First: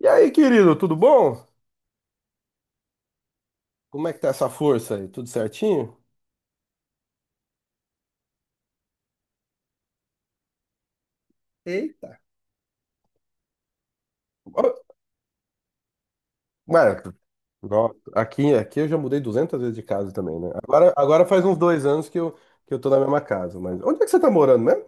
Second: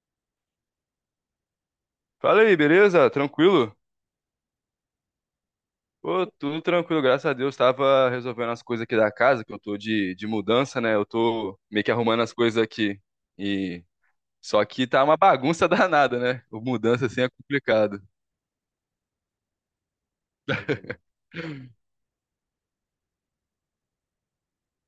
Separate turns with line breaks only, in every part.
E aí, querido, tudo bom?
Fala aí, beleza? Tranquilo?
Como é que tá essa força aí? Tudo certinho?
Pô, tudo tranquilo, graças a Deus. Tava resolvendo as coisas aqui da casa, que eu tô de mudança, né? Eu tô meio que
Eita,
arrumando as coisas aqui. E
ó,
só que tá uma bagunça danada, né? O Mudança
mano,
assim é
nossa,
complicado.
aqui eu já mudei 200 vezes de casa também, né? Agora faz uns 2 anos que eu tô na mesma casa, mas onde é que você tá morando mesmo?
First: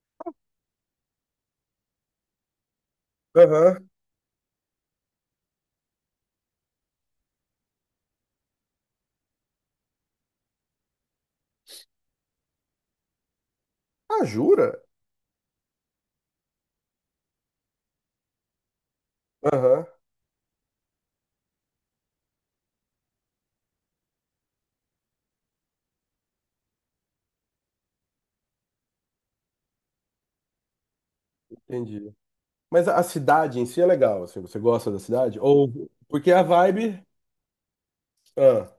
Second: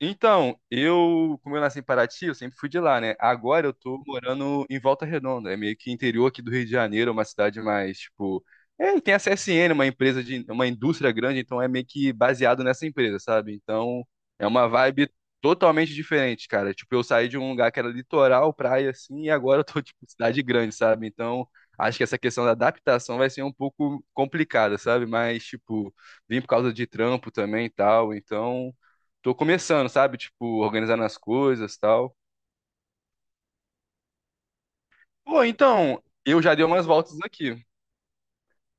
Então, como eu nasci em Paraty, eu sempre fui de lá, né? Agora eu
Aham.
tô morando em Volta Redonda, é meio que interior aqui do Rio de Janeiro, é uma cidade mais, tipo, tem a CSN, uma empresa uma indústria grande, então é meio que baseado nessa empresa, sabe? Então,
Ah,
é uma
jura?
vibe totalmente diferente, cara. Tipo, eu saí de um lugar que era litoral, praia assim, e agora eu tô
Aham,
tipo cidade grande, sabe? Então, acho que essa questão da adaptação vai ser um pouco complicada, sabe? Mas tipo, vim por causa de trampo também e tal, então tô começando, sabe? Tipo, organizando as coisas e
entendi.
tal.
Mas a cidade em si é legal, assim, você gosta da cidade?
Pô,
Ou,
então,
porque
eu
a
já dei umas
vibe,
voltas aqui.
ah,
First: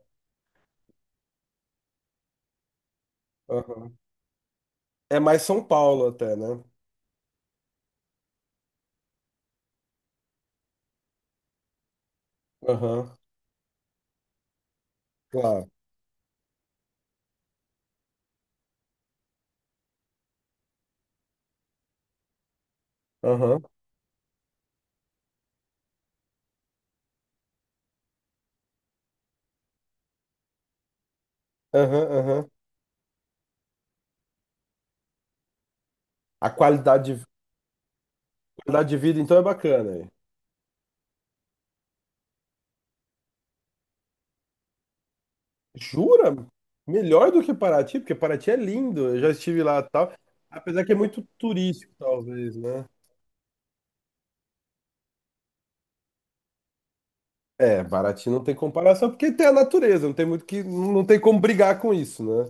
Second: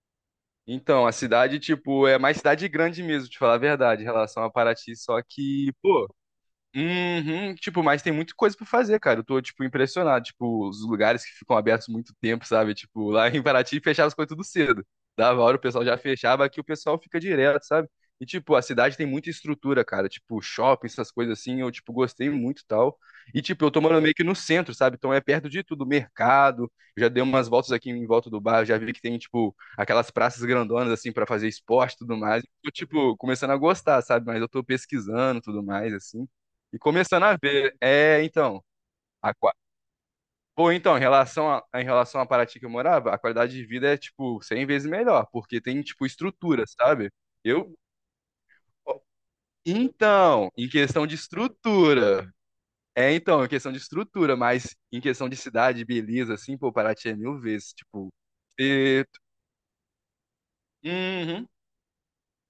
Então, a cidade, tipo, é mais cidade grande mesmo, te falar a
aham.
verdade, em relação a Paraty,
É
só
mais São
que,
Paulo
pô,
até, né?
uhum, tipo, mas tem muita coisa pra fazer, cara. Eu tô, tipo, impressionado. Tipo, os lugares que ficam abertos muito tempo, sabe?
Aham,
Tipo, lá em Paraty fechava as coisas tudo cedo. Dava hora, o
claro.
pessoal já fechava, aqui o pessoal fica direto, sabe? E, tipo, a cidade tem muita estrutura, cara. Tipo, shopping, essas coisas assim, eu, tipo, gostei muito e tal. E,
Aham,
tipo, eu tô morando meio que no centro, sabe? Então é perto de tudo, mercado. Já dei umas voltas aqui em volta do bairro, já vi que tem, tipo, aquelas praças grandonas, assim, pra fazer esporte e
aham,
tudo mais.
aham.
Tô, tipo, começando a gostar, sabe? Mas eu tô pesquisando e tudo mais, assim.
A
E
qualidade
começando
de,
a ver, é, então,
qualidade de vida,
a,
então, é
qua-
bacana aí.
pô, então, em relação à Paraty que eu morava, a qualidade de vida é, tipo, 100 vezes melhor, porque tem, tipo,
Jura?
estrutura, sabe?
Melhor do que
Eu,
Paraty, porque Paraty é lindo, eu já estive lá e tal.
então, em
Apesar que é
questão de
muito turístico,
estrutura,
talvez, né?
mas em questão de cidade, beleza, assim, pô, Paraty é mil vezes,
É,
tipo,
Paraty não tem
e,
comparação, porque tem a natureza, não tem muito que. Não tem como brigar com isso, né?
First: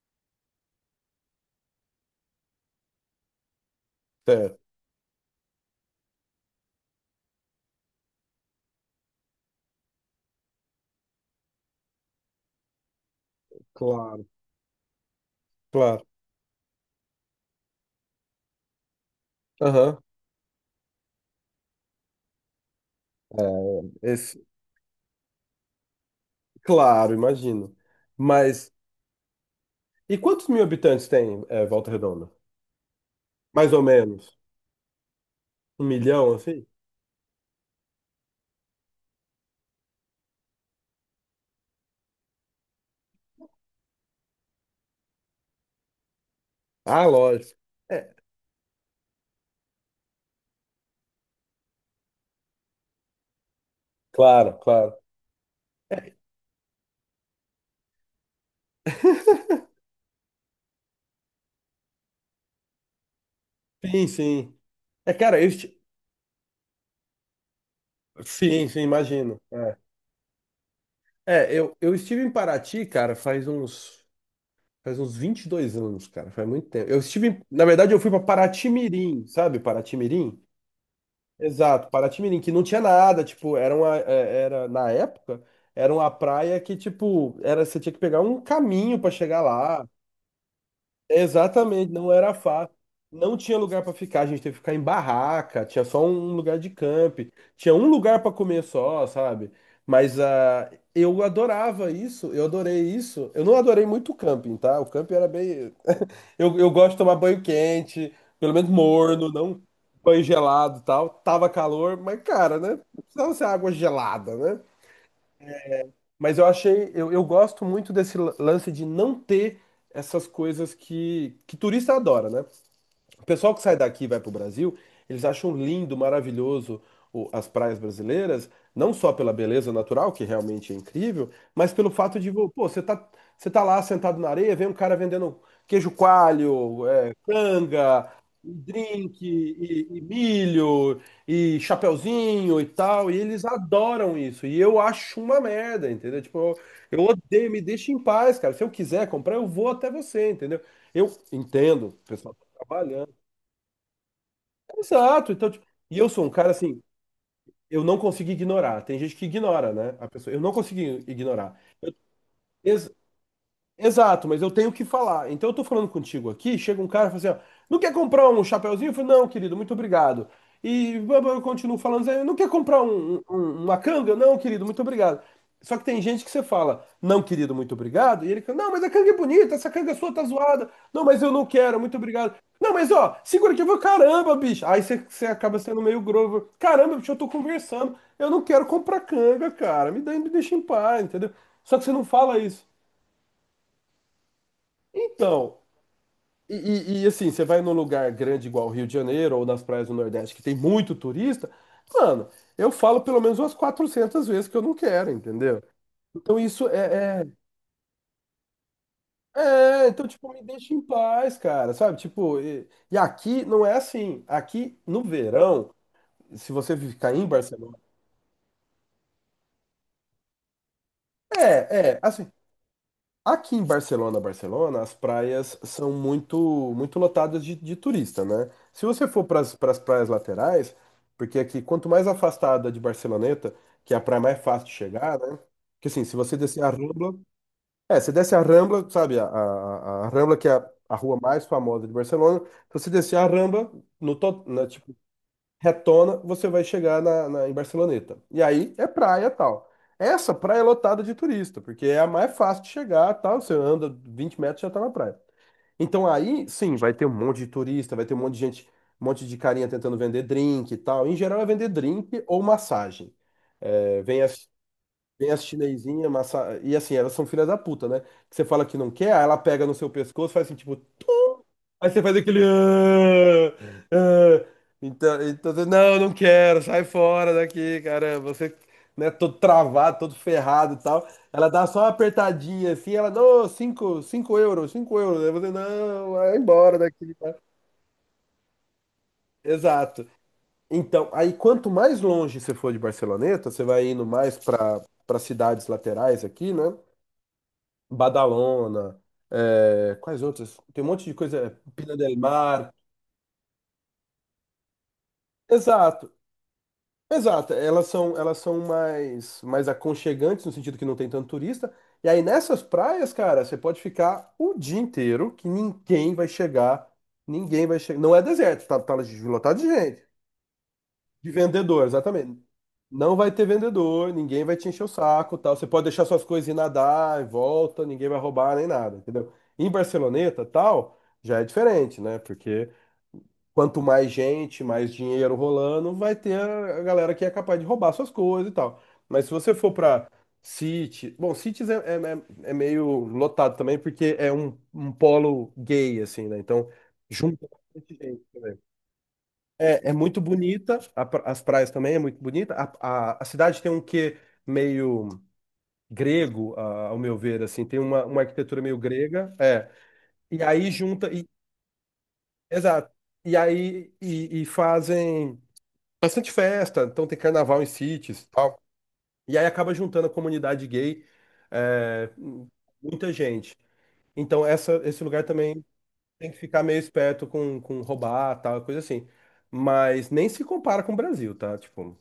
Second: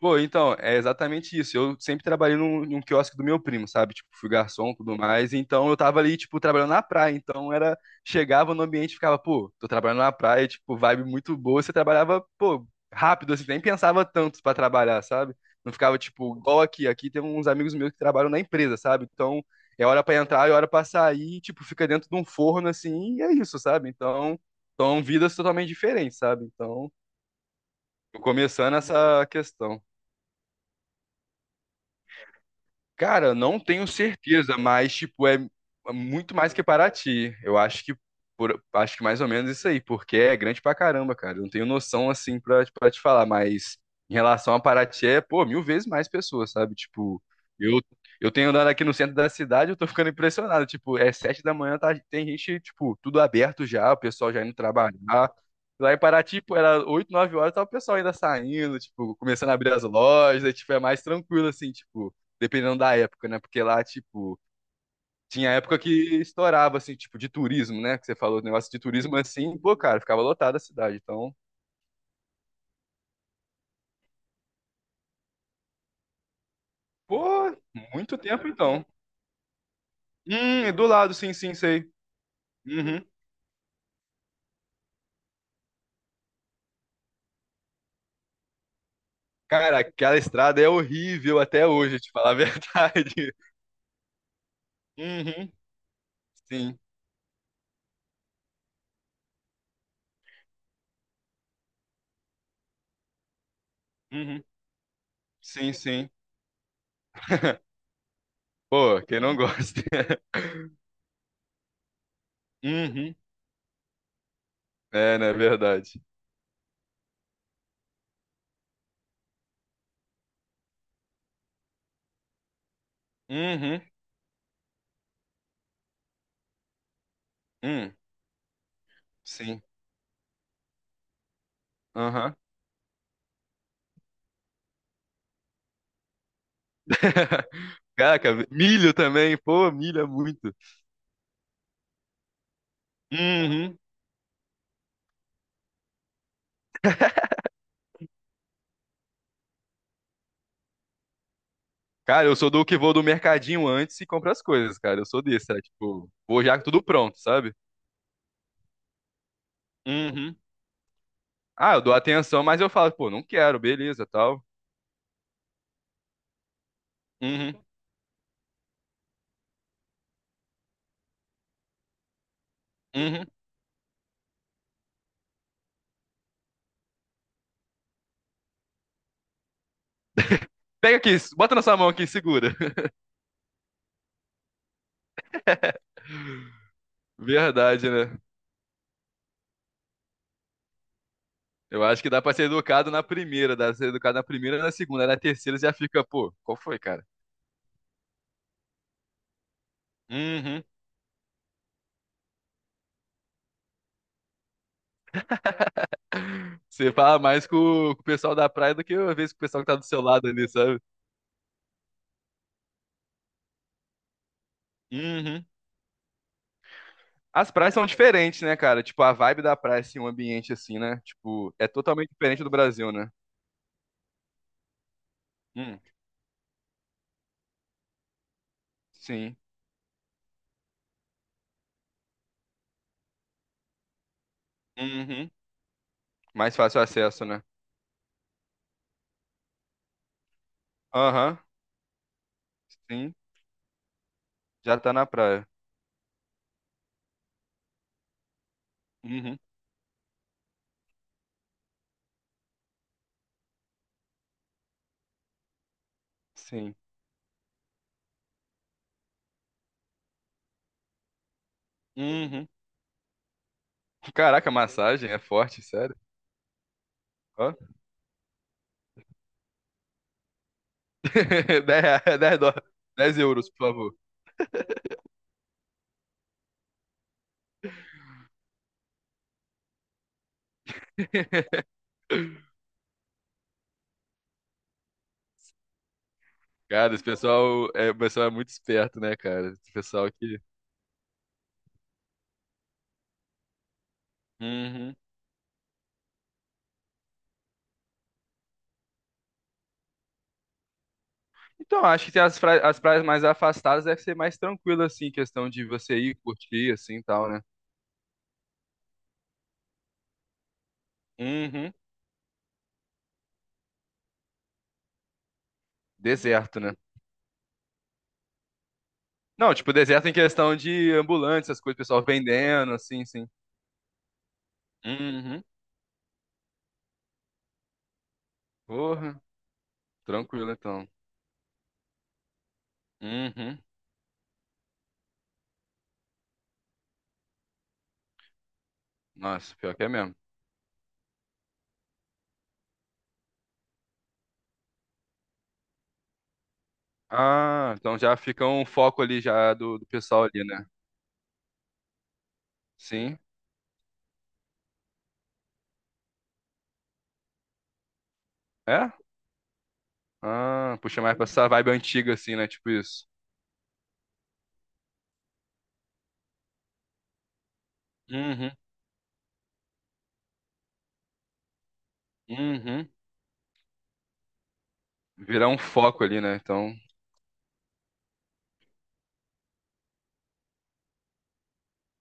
pô, então, é exatamente isso. Eu sempre trabalhei num quiosque do meu primo, sabe? Tipo, fui
Certo,
garçom, e tudo mais. Então, eu tava ali, tipo, trabalhando na praia. Então, era... Chegava no ambiente e ficava, pô, tô trabalhando na praia, tipo, vibe muito boa. Você trabalhava, pô, rápido, assim, nem pensava
claro,
tanto pra trabalhar, sabe? Não ficava,
claro.
tipo, igual aqui. Aqui tem uns amigos meus que trabalham na empresa, sabe? Então, é
Aham.
hora pra entrar, é hora pra sair. Tipo, fica dentro de um forno, assim, e é
é,
isso, sabe? Então,
esse,
são vidas totalmente diferentes, sabe? Então,
claro, imagino.
tô
Mas.
começando essa questão.
E quantos mil habitantes tem, Volta Redonda?
Cara, eu não
Mais ou
tenho
menos.
certeza, mas tipo é
Um milhão,
muito mais que
assim?
Paraty. Eu acho que por- acho que mais ou menos isso aí, porque é grande pra caramba, cara. Eu não tenho noção assim pra te falar, mas em relação a Paraty é, pô, mil vezes mais pessoas, sabe?
Ah,
Tipo,
lógico.
eu
É,
eu tenho andado aqui no centro da cidade, eu tô ficando impressionado. Tipo, é 7 da manhã, tá, tem gente tipo tudo aberto já, o pessoal já indo
claro, claro.
trabalhar. Lá em Paraty, pô, era 8 9 horas, tava o pessoal ainda saindo, tipo, começando a abrir as lojas, aí, tipo, é mais tranquilo, assim, tipo, dependendo da época, né? Porque lá,
Sim,
tipo,
sim. É, cara, eu.
tinha época que estourava, assim, tipo, de turismo, né? Que você falou,
Sim,
negócio de
sim,
turismo
imagino.
assim, pô, cara, ficava lotada a cidade. Então,
É, eu estive em Paraty, cara, faz uns 22 anos, cara, faz muito tempo. Eu estive,
pô,
na verdade, eu fui
muito
para
tempo então.
Paraty-Mirim, sabe? Paraty-Mirim?
É do lado, sim, sim, sei.
Exato, Paraty-Mirim, que não tinha
Uhum.
nada, tipo, era uma, é, era, na época, era uma praia que, tipo, era, você tinha que pegar um caminho para chegar
Cara,
lá.
aquela estrada é horrível até
Exatamente,
hoje, te
não
falar
era
a
fácil.
verdade.
Não tinha lugar para ficar, a gente teve que ficar em
Uhum,
barraca, tinha só um lugar de
sim.
camp, tinha um lugar para comer só, sabe? Mas eu adorava isso, eu adorei isso. Eu não adorei muito o
Uhum,
camping, tá? O camping era
sim,
bem.
sim.
Eu gosto de tomar banho quente, pelo menos
Pô, quem
morno,
não
não
gosta?
banho gelado e tal. Tava calor, mas cara, né? Não
Uhum.
precisava ser água gelada, né?
É, não é verdade.
Mas eu gosto muito desse lance de não ter essas coisas que turista adora, né? O pessoal que sai
Uhum.
daqui e vai pro Brasil, eles acham lindo, maravilhoso as praias
Hum,
brasileiras, não só pela
sim.
beleza natural, que realmente é incrível, mas pelo fato de, pô, você tá lá sentado na areia, vem um cara vendendo queijo coalho, canga,
Caraca,
um
milho
drink,
também, pô,
e
milho é muito.
milho, e chapeuzinho e tal, e eles
Uhum.
adoram isso. E eu acho uma merda, entendeu? Tipo, eu odeio, me deixa em paz, cara. Se eu quiser comprar, eu vou até você, entendeu? Eu entendo, o
Cara,
pessoal
eu
tá
sou do que vou do
trabalhando.
mercadinho antes e compro as coisas, cara. Eu sou
Exato. Então,
desse, é
tipo, e eu
tipo,
sou um
vou
cara
já com
assim,
tudo pronto, sabe?
eu não consigo ignorar. Tem gente que ignora, né? A pessoa,
Uhum.
eu não consigo ignorar.
Ah, eu dou atenção, mas eu falo, pô, não quero, beleza,
Exato, mas
tal.
eu tenho que falar. Então eu tô falando contigo aqui, chega um cara e fala assim, ó,
Uhum.
não quer comprar um chapeuzinho? Eu falo, não, querido, muito obrigado. E blá, blá, eu continuo falando, assim, não quer comprar
Uhum.
uma canga? Não, querido, muito obrigado. Só que tem gente que você fala, não, querido, muito obrigado, e ele fala, não, mas a canga é bonita, essa canga sua tá zoada.
Pega
Não,
aqui,
mas eu não
bota na sua
quero,
mão
muito
aqui,
obrigado.
segura.
Não, mas ó, segura que eu vou, caramba, bicho. Aí você acaba sendo meio grosso. Caramba, bicho, eu tô
Verdade,
conversando.
né?
Eu não quero comprar canga, cara. Me deixa em paz, entendeu? Só
Eu
que você
acho
não
que dá pra
fala
ser
isso.
educado na primeira, dá pra ser educado na primeira, na segunda, na
Então,
terceira já fica, pô, qual foi, cara?
assim, você vai num lugar grande igual o Rio de Janeiro ou nas praias do Nordeste que tem
Uhum.
muito turista, mano, eu falo pelo menos umas 400 vezes que eu não quero, entendeu? Então isso
Você fala mais com o pessoal da praia do que às vezes com o pessoal que tá do seu
então
lado
tipo, me
ali,
deixa em
sabe?
paz, cara, sabe? Tipo, e aqui não é assim. Aqui no
Uhum.
verão, se você ficar em
As praias
Barcelona,
são diferentes, né, cara? Tipo, a vibe da praia, assim, um ambiente assim, né? Tipo, é totalmente
assim,
diferente do Brasil, né?
aqui em Barcelona, as praias
Hum,
são muito muito lotadas de turista, né? Se você for
sim.
para as praias laterais, porque aqui quanto mais afastada de Barceloneta, que é a praia mais fácil de chegar,
Uhum.
né? Porque assim, se você
Mais
descer a
fácil
Rambla,
acesso, né?
você desce a Rambla, sabe, a Rambla que é a rua
Aham,
mais famosa de Barcelona, se você
sim.
descer a Rambla, no total,
Já tá na praia.
retona, você vai chegar na, em Barceloneta. E aí é praia
Uhum,
tal. Essa praia é lotada de turista, porque é a mais fácil de chegar, tal. Você anda 20 metros e já tá na praia. Então aí,
sim.
sim, vai ter um monte de turista, vai ter um monte de gente, um monte de carinha tentando vender drink e tal. Em geral é vender drink ou
Uhum.
massagem. É, vem as,
Caraca, massagem é
vem as
forte, sério?
chinesinhas, e assim, elas são filhas
Ó.
da puta, né? Que você fala que não quer, aí ela pega no seu pescoço, faz assim, tipo, aí você
10
faz
10
aquele.
dólares. 10 euros,
"Ah,
por favor.
ah". Então, você, não, não quero, sai fora daqui, caramba. Você, né, todo travado, todo ferrado e tal. Ela dá só uma apertadinha assim, ela, não, cinco, 5 euros, 5 euros. Aí você, não, vai embora
Cara, esse
daqui.
pessoal é, o pessoal é muito esperto, né, cara? Esse
Exato.
pessoal que.
Então, aí quanto mais longe você for de Barceloneta, você vai indo mais para cidades laterais aqui, né? Badalona, quais outras? Tem um monte de coisa,
Então,
Pina
acho
del
que
Mar.
as praias mais afastadas deve ser mais tranquilo, assim, questão de você
Exato.
ir curtir, assim, e tal, né?
Exato, elas são mais, aconchegantes no sentido que não tem tanto turista.
Uhum.
E aí nessas praias, cara, você pode ficar o dia inteiro que ninguém vai
Deserto, né?
chegar, ninguém vai chegar. Não é deserto, tá
Não,
lotado de
tipo,
gente,
deserto em questão de
de
ambulância, as coisas,
vendedor,
pessoal
exatamente.
vendendo, assim,
Não
sim.
vai ter vendedor, ninguém vai te encher o saco,
Uhum.
tal. Você pode deixar suas coisas e nadar e volta, ninguém vai roubar nem nada,
Porra,
entendeu? Em Barceloneta,
tranquilo, então.
tal, já é diferente, né? Porque
Uhum.
quanto mais gente, mais dinheiro rolando, vai ter a galera que é capaz de roubar suas coisas e tal. Mas se você
Nossa,
for
pior que é
pra
mesmo.
City, bom, Cities é meio lotado também, porque é um polo gay, assim, né? Então, junta
Ah,
bastante
então já
gente
fica
também.
um foco ali já do
É muito
pessoal ali, né?
bonita, a as praias também é muito bonita. A,
Sim.
a, a cidade tem um quê meio grego, ao meu ver, assim, tem uma arquitetura meio
É?
grega. É. E aí
Ah, puxa
junta,
mais pra
e,
essa vibe antiga, assim, né? Tipo
exato.
isso.
E aí e fazem. Bastante festa, então tem carnaval em sítios, e
Uhum.
tal. E aí acaba juntando a comunidade gay, é,
Uhum.
muita gente. Então esse lugar
Virar um
também
foco ali,
tem
né?
que ficar
Então.
meio esperto com roubar, tal, coisa assim. Mas nem se compara com o Brasil, tá? Tipo,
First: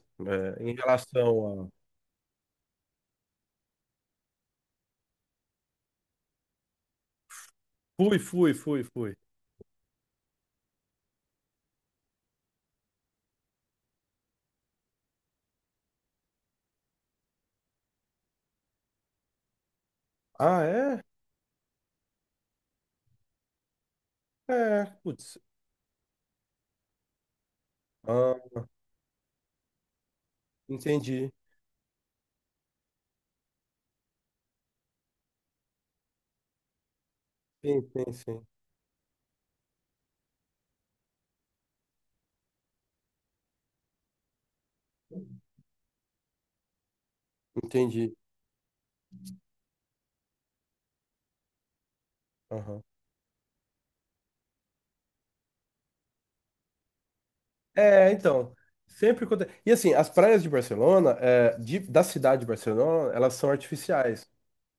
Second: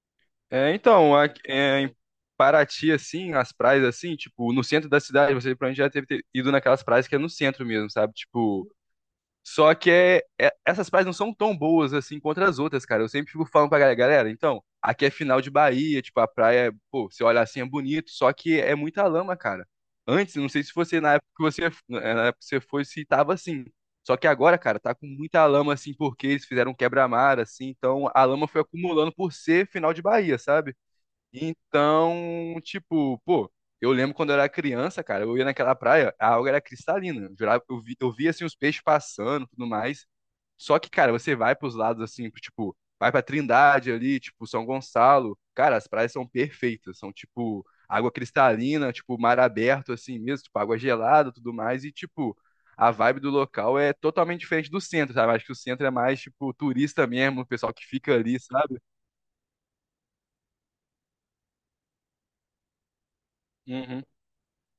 É,
em
então, a-
relação
é,
a...
em Paraty, assim, as praias, assim, tipo, no centro da cidade, você provavelmente já deve ter ido naquelas praias que é no centro mesmo, sabe?
Fui, fui,
Tipo,
fui, fui.
só que é, essas praias não são tão boas, assim, contra as outras, cara. Eu sempre fico falando pra galera, galera, então, aqui é final de Bahia, tipo, a praia, pô, você olha assim, é bonito, só que é muita lama, cara. Antes, não
Ah,
sei se você,
é?
na época que você, eh, na época que você foi, se tava assim. Só que agora, cara,
É,
tá com
putz.
muita lama, assim, porque eles fizeram um quebra-mar, assim, então a
Ah,
lama foi acumulando por ser final de Bahia, sabe?
entendi.
Então, tipo, pô, eu lembro quando eu era criança, cara, eu ia naquela praia, a água era cristalina. Eu, jurava-
Sim,
eu vi,
sim,
eu via, assim,
sim.
os peixes passando e tudo mais. Só que, cara, você vai pros lados, assim, pro, tipo, vai pra Trindade ali, tipo, São Gonçalo. Cara, as praias são perfeitas, são, tipo, água
Entendi.
cristalina, tipo, mar aberto, assim mesmo, tipo, água gelada e tudo mais. E, tipo,
Aham.
a vibe do local é totalmente diferente do centro, sabe? Acho que o centro é mais, tipo, turista mesmo, o pessoal que
É,
fica ali,
então,
sabe?
sempre acontece. E assim, as praias de Barcelona, da cidade de Barcelona, elas são
Uhum.
artificiais.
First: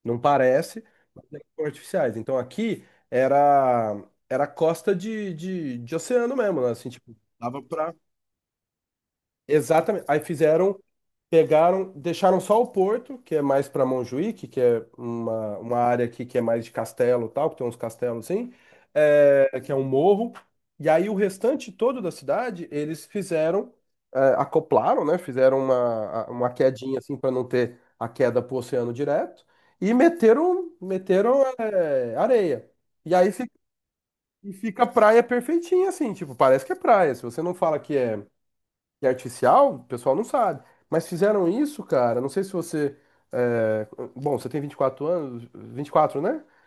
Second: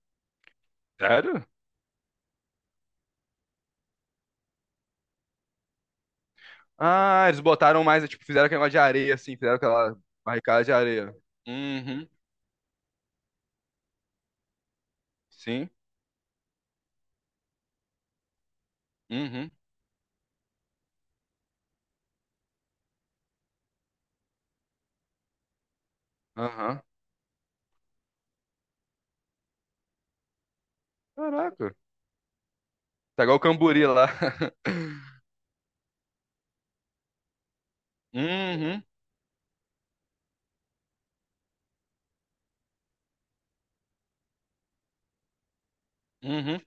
Não parece, mas elas
Sério?
são artificiais. Então aqui era era costa de oceano mesmo, né? Assim, tipo,
Ah, eles
dava
botaram
pra.
mais, tipo, fizeram aquele negócio de areia, assim, fizeram aquela
Exatamente. Aí
barricada de
fizeram
areia.
Pegaram,
Uhum,
deixaram só o Porto, que é mais para Montjuïc, que é uma,
sim,
uma área aqui que é mais de castelo e tal, que tem uns castelos assim,
uhum,
que é um morro. E aí o restante todo da cidade, eles acoplaram, né? Fizeram uma
aham.
quedinha assim para não ter a queda pro oceano direto e meteram, meteram,
Caraca,
é, areia. E
tá
aí
igual o
fica,
Camburi lá.
e fica a praia perfeitinha assim, tipo, parece que é praia. Se você não fala que é
Uhum,
e artificial, o pessoal não sabe. Mas fizeram isso, cara. Não sei se você. é, Bom, você tem 24 anos, 24, né?
uhum.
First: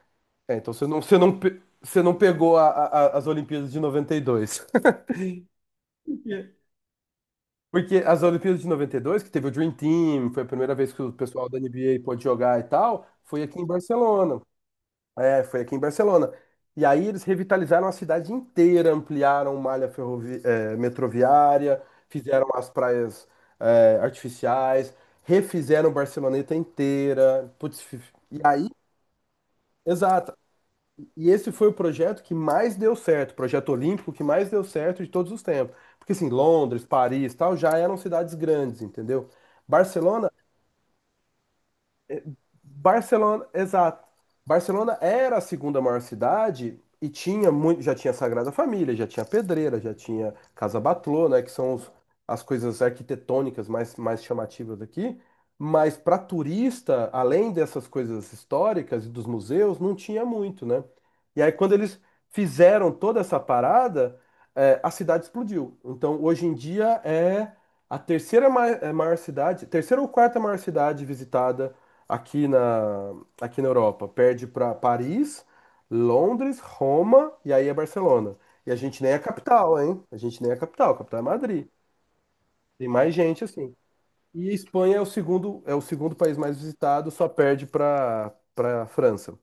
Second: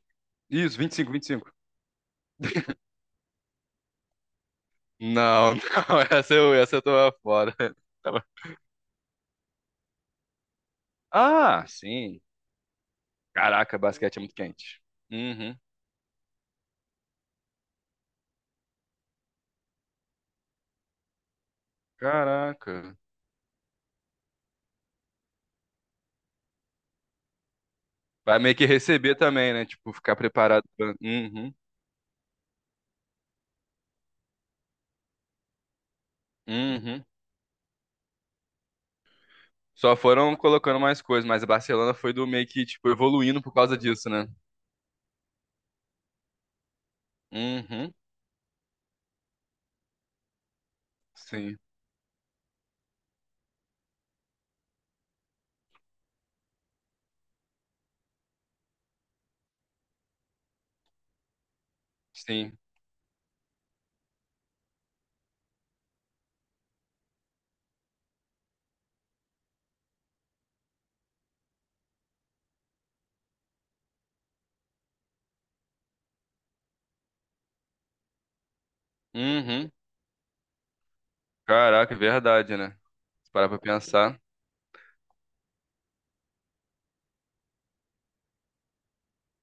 É, então
Isso,
você
vinte
não,
vinte e cinco,
você
vinte e
não,
cinco.
pe- você não pegou as Olimpíadas de 92,
Não, não, essa eu, essa eu tô fora.
Porque
Tá bom.
as Olimpíadas de 92, que teve o Dream Team, foi a primeira vez que o pessoal da
Ah,
NBA
sim.
pôde jogar e tal, foi aqui em
Caraca, basquete é muito
Barcelona.
quente.
É,
Uhum.
foi aqui em Barcelona. E aí eles revitalizaram a cidade inteira, ampliaram malha metroviária, fizeram as
Caraca.
praias artificiais, refizeram Barceloneta inteira. Putz, e
Vai meio que
aí,
receber também, né? Tipo, ficar
exato.
preparado pra...
E esse
Uhum,
foi o projeto que mais deu certo, o projeto olímpico que mais deu certo de todos os tempos. Porque assim, Londres,
uhum.
Paris, tal, já eram cidades grandes, entendeu?
Só
Barcelona
foram colocando mais coisas, mas a Barcelona foi do meio que, tipo, evoluindo
Barcelona,
por causa
exato.
disso, né?
Barcelona era a segunda maior cidade e tinha muito, já
Uhum,
tinha Sagrada Família, já tinha Pedreira, já tinha Casa Batlló, né, que
sim,
são as coisas arquitetônicas mais chamativas aqui. Mas para turista, além dessas coisas históricas e dos museus, não tinha muito, né? E aí quando eles
sim.
fizeram toda essa parada, a cidade explodiu. Então hoje em dia é a terceira maior cidade, terceira ou quarta maior cidade visitada aqui na, aqui na Europa. Perde para Paris, Londres, Roma e aí é Barcelona. E a gente nem é a
Uhum.
capital, hein? A gente nem é a capital é Madrid.
Caraca, é verdade, né?
Tem mais
Se
gente
parar pra
assim.
pensar,
E a Espanha é o segundo país mais visitado, só perde para França.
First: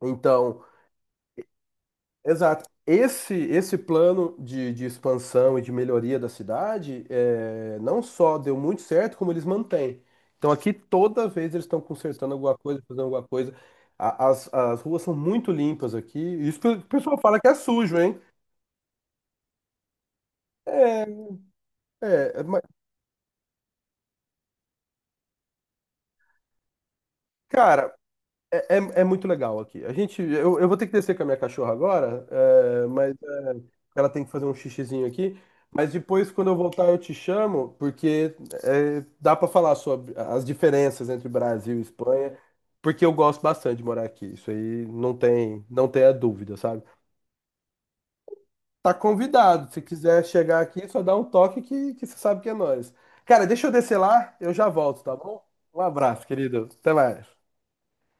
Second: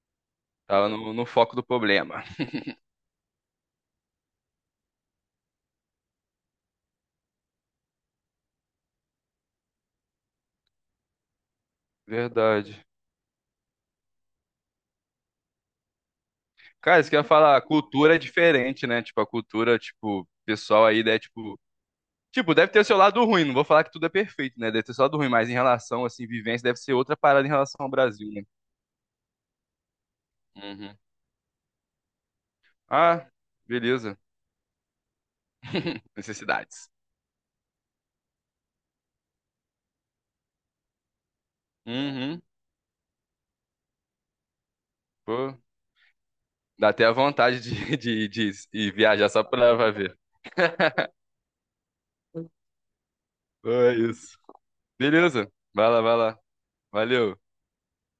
Então,
tava no foco do problema.
exato. Esse plano de expansão e de melhoria da cidade não só deu muito certo, como eles mantêm. Então aqui toda vez eles estão consertando alguma coisa,
Verdade.
fazendo alguma coisa. As ruas são muito limpas aqui. Isso que o
Cara, isso que
pessoal
eu ia
fala que é
falar, a
sujo,
cultura é
hein?
diferente, né? Tipo, a cultura, tipo, pessoal aí, né? Tipo,
É,
tipo,
mas,
deve ter o seu lado ruim, não vou falar que tudo é perfeito, né? Deve ter o seu lado ruim, mas em relação, assim, vivência, deve ser outra parada em relação ao
cara,
Brasil, né?
É, é, é muito legal aqui. Eu vou ter que
Uhum.
descer com a minha cachorra agora,
Ah,
ela
beleza.
tem que fazer um xixizinho aqui. Mas depois, quando eu voltar,
Necessidades.
eu te chamo, porque dá para falar sobre as diferenças entre Brasil e Espanha,
Uhum.
porque eu gosto bastante de morar aqui. Isso aí não
Pô.
tem, não tem a dúvida, sabe?
Dá até a vontade de
Tá
ir viajar só
convidado.
pra lá
Se
pra ver.
quiser chegar aqui, só dá um toque que você sabe que é nós. Cara, deixa eu
É
descer lá,
isso.
eu já volto, tá bom?
Beleza.
Um
Vai lá, vai
abraço,
lá.
querido. Até mais.
Valeu.